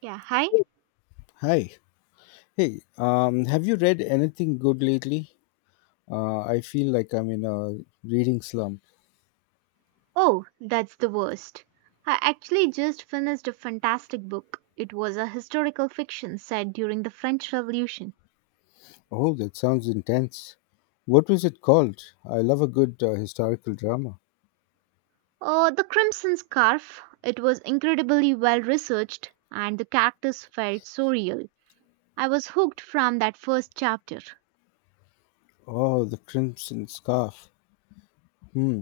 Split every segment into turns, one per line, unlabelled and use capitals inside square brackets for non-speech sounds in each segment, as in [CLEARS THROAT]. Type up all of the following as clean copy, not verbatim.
Yeah, hi.
Hi. Hey, have you read anything good lately? I feel like I'm in a reading slump.
Oh, that's the worst. I actually just finished a fantastic book. It was a historical fiction set during the French Revolution.
Oh, that sounds intense. What was it called? I love a good historical drama.
Oh, The Crimson Scarf. It was incredibly well researched and the characters felt so real. I was hooked from that first chapter.
Oh, The Crimson Scarf. Hmm.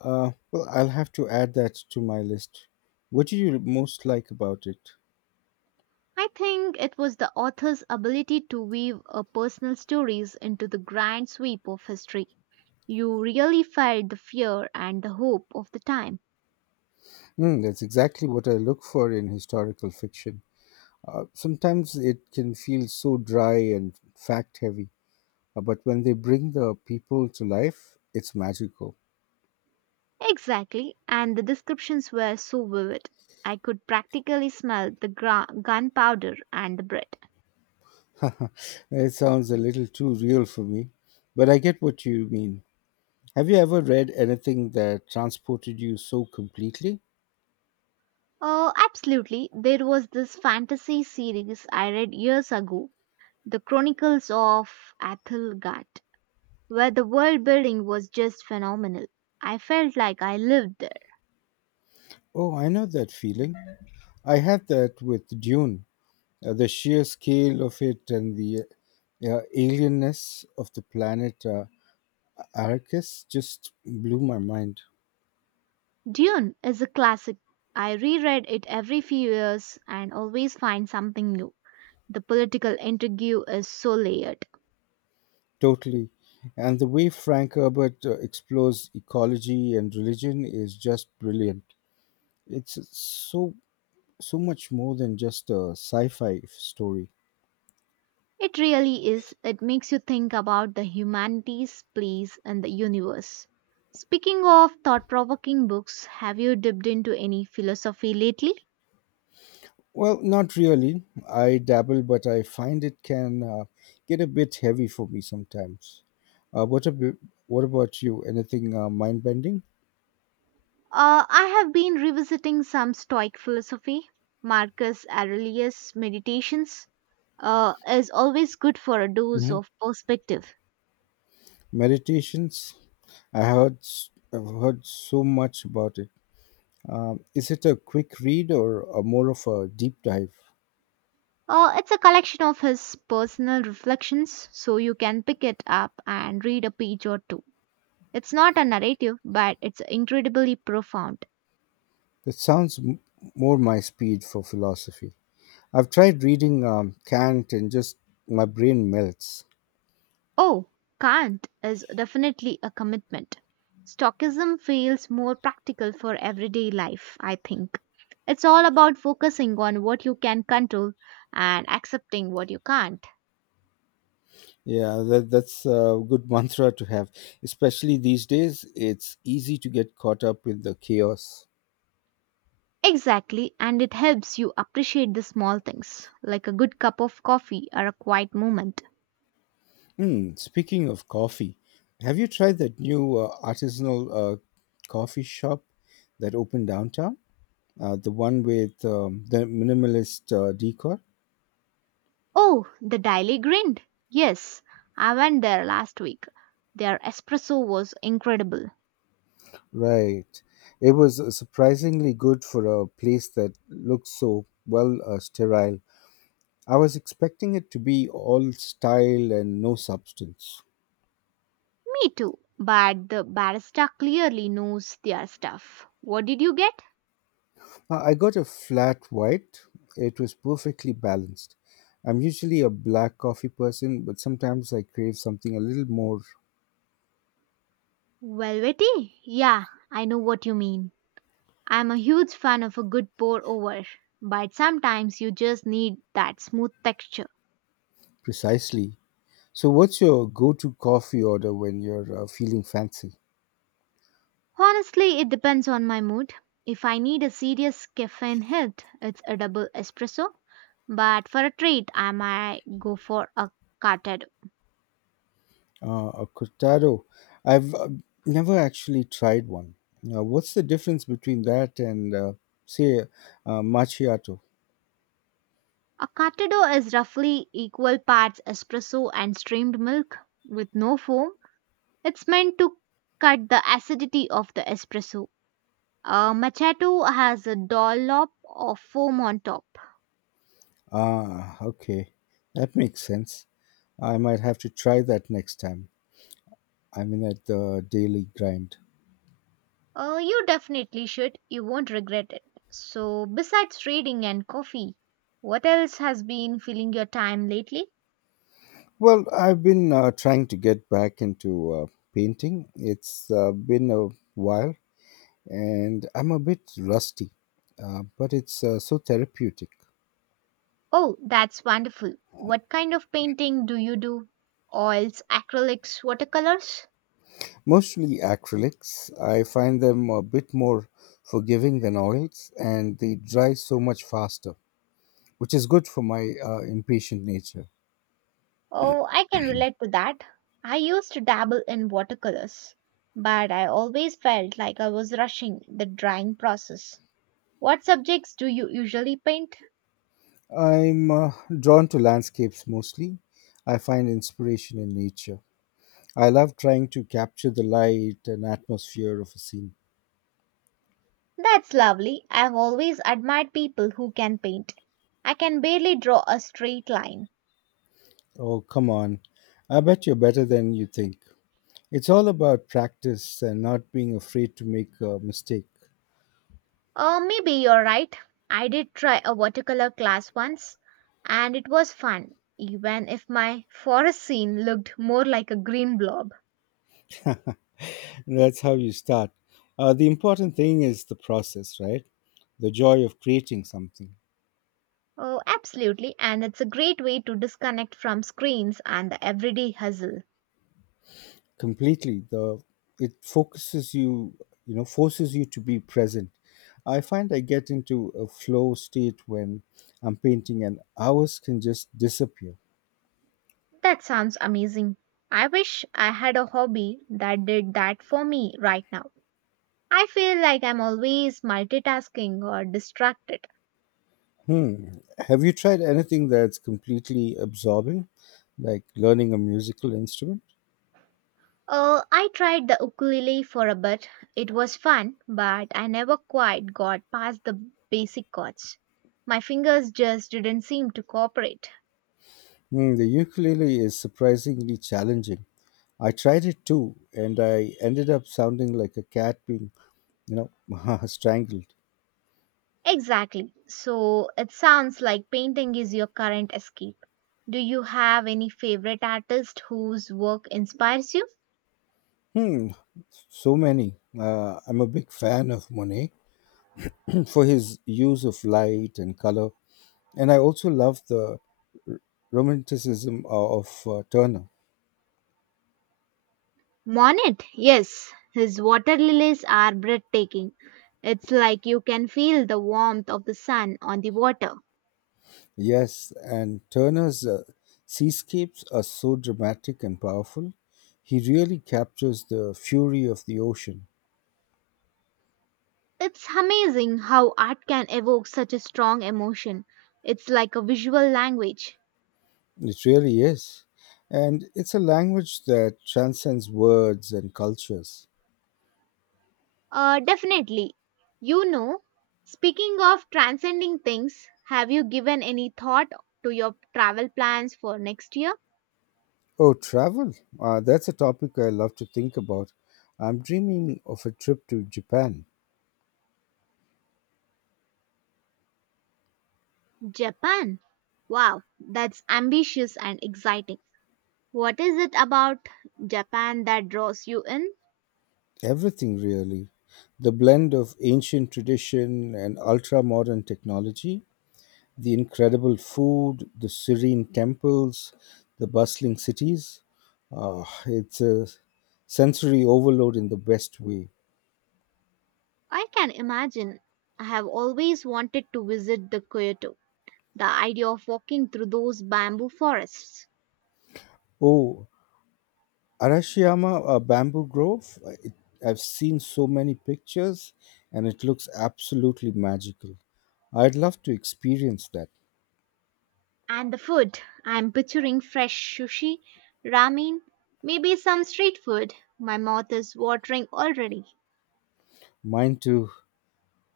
Well, I'll have to add that to my list. What do you most like about it?
I think it was the author's ability to weave a personal stories into the grand sweep of history. You really felt the fear and the hope of the time.
Hmm, that's exactly what I look for in historical fiction. Sometimes it can feel so dry and fact heavy. But when they bring the people to life, it's magical.
Exactly, and the descriptions were so vivid. I could practically smell the gunpowder and the bread.
[LAUGHS] It sounds a little too real for me, but I get what you mean. Have you ever read anything that transported you so completely?
Oh, absolutely. There was this fantasy series I read years ago, The Chronicles of Athelgard, where the world building was just phenomenal. I felt like I lived there.
Oh, I know that feeling. I had that with Dune. The sheer scale of it and the alienness of the planet, Arrakis, just blew my mind.
Dune is a classic. I reread it every few years and always find something new. The political intrigue is so layered.
Totally. And the way Frank Herbert explores ecology and religion is just brilliant. It's so much more than just a sci-fi story.
It really is. It makes you think about the humanities' place in the universe. Speaking of thought provoking books, have you dipped into any philosophy lately?
Well, not really. I dabble, but I find it can get a bit heavy for me sometimes. Uh, what about what about you? Anything mind-bending?
I have been revisiting some Stoic philosophy. Marcus Aurelius' Meditations is always good for a dose
Hmm.
of perspective.
Meditations. I've heard so much about it. Is it a quick read or a more of a deep dive?
It's a collection of his personal reflections, so you can pick it up and read a page or two. It's not a narrative, but it's incredibly profound.
That sounds m- More my speed for philosophy. I've tried reading Kant and just my brain melts.
Oh, can't is definitely a commitment. Stoicism feels more practical for everyday life, I think. It's all about focusing on what you can control and accepting what you can't.
Yeah, that's a good [LAUGHS] mantra to have, especially these days. It's easy to get caught up in the chaos.
Exactly, and it helps you appreciate the small things, like a good cup of coffee or a quiet moment.
Hmm, speaking of coffee, have you tried that new artisanal coffee shop that opened downtown? The one with the minimalist decor?
Oh, the Daily Grind. Yes, I went there last week. Their espresso was incredible.
Right. It was surprisingly good for a place that looked so, well, sterile. I was expecting it to be all style and no substance.
Me too, but the barista clearly knows their stuff. What did you get?
I got a flat white. It was perfectly balanced. I'm usually a black coffee person, but sometimes I crave something a little more
Velvety? Yeah, I know what you mean. I'm a huge fan of a good pour over, but sometimes you just need that smooth texture.
precisely. So, what's your go to coffee order when you're feeling fancy?
Honestly, it depends on my mood. If I need a serious caffeine hit, it's a double espresso. But for a treat, I might go for a cartado.
A cortado. I've never actually tried one. Now, what's the difference between that and, say, macchiato?
A cartado is roughly equal parts espresso and steamed milk with no foam. It's meant to cut the acidity of the espresso. Machato has a dollop of foam on top.
Ah, okay. That makes sense. I might have to try that next time. I mean, at the daily grind.
You definitely should. You won't regret it. So, besides reading and coffee, what else has been filling your time lately?
Well, I've been trying to get back into painting. It's been a while and I'm a bit rusty, but it's so therapeutic.
Oh, that's wonderful. What kind of painting do you do? Oils, acrylics, watercolors?
Mostly acrylics. I find them a bit more forgiving than oils, and they dry so much faster, which is good for my impatient nature.
Oh, I can relate to that. I used to dabble in watercolors, but I always felt like I was rushing the drying process. What subjects do you usually paint?
I'm drawn to landscapes mostly. I find inspiration in nature. I love trying to capture the light and atmosphere of a scene.
That's lovely. I've always admired people who can paint. I can barely draw a straight line.
Oh, come on. I bet you're better than you think. It's all about practice and not being afraid to make a mistake.
Maybe you're right. I did try a watercolor class once, and it was fun, even if my forest scene looked more like a green blob.
That's how you start. The important thing is the process, right? The joy of creating something
Oh, absolutely. And it's a great way to disconnect from screens and the everyday hustle.
completely. The It focuses you, you know, forces you to be present. I find I get into a flow state when I'm painting, and hours can just disappear.
That sounds amazing. I wish I had a hobby that did that for me right now. I feel like I'm always multitasking or distracted.
Hmm. Have you tried anything that's completely absorbing, like learning a musical instrument?
I tried the ukulele for a bit. It was fun, but I never quite got past the basic chords. My fingers just didn't seem to cooperate.
Hmm, the ukulele is surprisingly challenging. I tried it too, and I ended up sounding like a cat being, you know, [LAUGHS] strangled.
Exactly. So it sounds like painting is your current escape. Do you have any favorite artist whose work inspires you?
Hmm, so many. I'm a big fan of Monet [CLEARS THROAT] for his use of light and color, and I also love the romanticism of Turner.
Monet, yes, his water lilies are breathtaking. It's like you can feel the warmth of the sun on the water.
Yes, and Turner's seascapes are so dramatic and powerful. He really captures the fury of the ocean.
It's amazing how art can evoke such a strong emotion. It's like a visual language.
It really is. And it's a language that transcends words and cultures.
Definitely. You know, speaking of transcending things, have you given any thought to your travel plans for next year?
Oh, travel. That's a topic I love to think about. I'm dreaming of a trip to Japan.
Japan. Wow, that's ambitious and exciting. What is it about Japan that draws you in?
Everything, really. The blend of ancient tradition and ultra modern technology, the incredible food, the serene temples, the bustling cities. It's a sensory overload in the best way.
I can imagine. I have always wanted to visit the Kyoto. The idea of walking through those bamboo forests.
Oh, Arashiyama Bamboo Grove, I've seen so many pictures, and it looks absolutely magical. I'd love to experience that.
And the food. I'm picturing fresh sushi, ramen, maybe some street food. My mouth is watering already.
Mine too.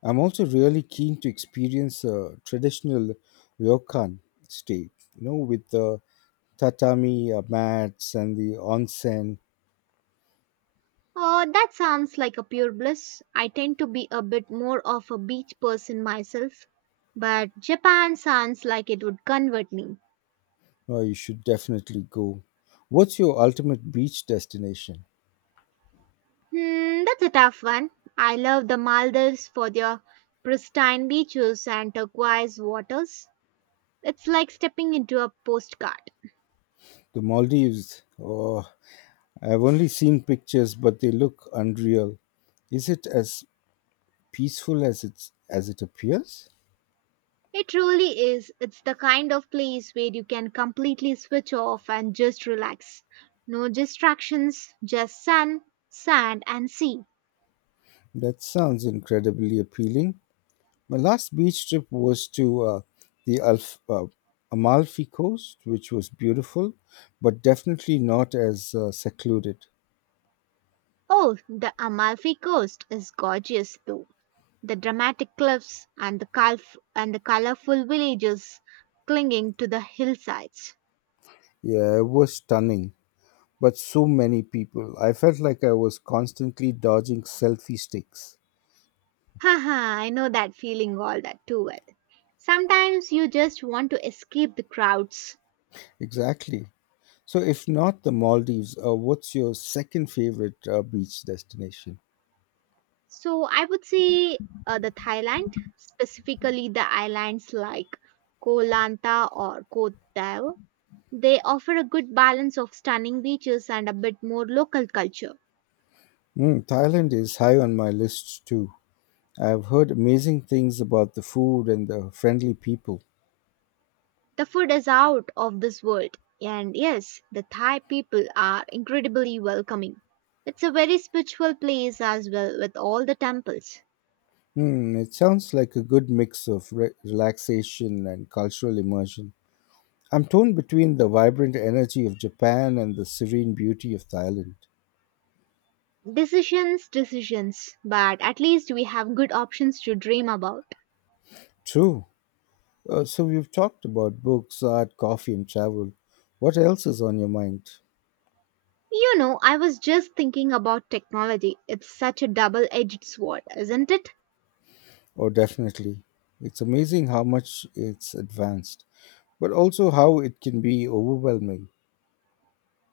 I'm also really keen to experience a traditional ryokan stay, you know, with the tatami mats and the onsen.
Oh, that sounds like a pure bliss. I tend to be a bit more of a beach person myself, but Japan sounds like it would convert me.
Oh, you should definitely go. What's your ultimate beach destination?
Hmm, that's a tough one. I love the Maldives for their pristine beaches and turquoise waters. It's like stepping into a postcard.
The Maldives. Oh, I've only seen pictures, but they look unreal. Is it as peaceful as it appears?
It truly is. It's the kind of place where you can completely switch off and just relax. No distractions, just sun, sand, and sea.
That sounds incredibly appealing. My last beach trip was to the Amalfi Coast, which was beautiful, but definitely not as secluded.
Oh, the Amalfi Coast is gorgeous though. The dramatic cliffs and the and the colorful villages clinging to the hillsides.
Yeah, it was stunning, but so many people. I felt like I was constantly dodging selfie sticks.
Haha, I know that feeling all that too well. Sometimes you just want to escape the crowds.
Exactly. So, if not the Maldives, what's your second favorite beach destination?
So I would say the Thailand, specifically the islands like Koh Lanta or Koh Tao, they offer a good balance of stunning beaches and a bit more local culture.
Mm, Thailand is high on my list too. I've heard amazing things about the food and the friendly people.
The food is out of this world, and yes, the Thai people are incredibly welcoming. It's a very spiritual place as well, with all the temples.
Hmm, it sounds like a good mix of relaxation and cultural immersion. I'm torn between the vibrant energy of Japan and the serene beauty of Thailand.
Decisions, decisions, but at least we have good options to dream about.
True. So we've talked about books, art, coffee, and travel. What else is on your mind?
You know, I was just thinking about technology. It's such a double edged sword, isn't it?
Oh, definitely. It's amazing how much it's advanced, but also how it can be overwhelming.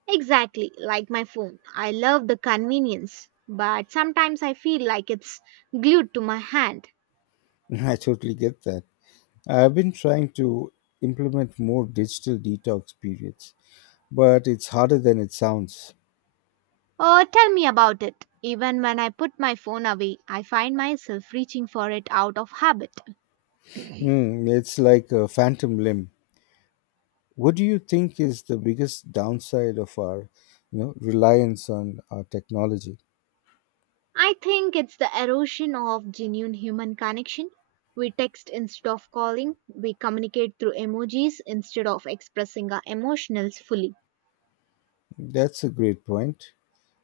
Exactly, like my phone. I love the convenience, but sometimes I feel like it's glued to my hand.
[LAUGHS] I totally get that. I've been trying to implement more digital detox periods, but it's harder than it sounds.
Oh, tell me about it. Even when I put my phone away, I find myself reaching for it out of habit.
Hmm, it's like a phantom limb. What do you think is the biggest downside of our, you know, reliance on our technology?
I think it's the erosion of genuine human connection. We text instead of calling, we communicate through emojis instead of expressing our emotions fully.
That's a great point.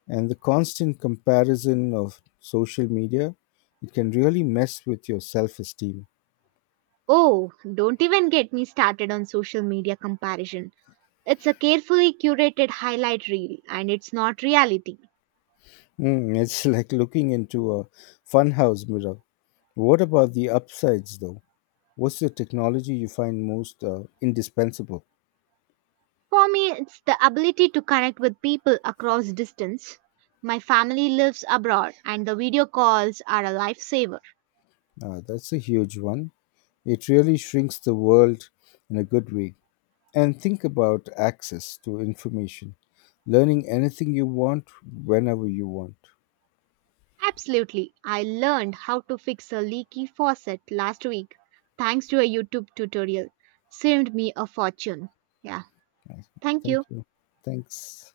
And the constant comparison of social media, it can really mess with your self-esteem.
Oh, don't even get me started on social media comparison. It's a carefully curated highlight reel and it's not reality.
Mm, it's [LAUGHS] like looking into a funhouse mirror. What about the upsides though? What's the technology you find most indispensable?
For me, it's the ability to connect with people across distance. My family lives abroad and the video calls are a lifesaver.
That's a huge one. It really shrinks the world, in a good way. And think about access to information, learning anything you want, whenever you want.
Absolutely, I learned how to fix a leaky faucet last week thanks to a YouTube tutorial. Saved me a fortune. Yeah, thank
Thank
you.
you. Thanks.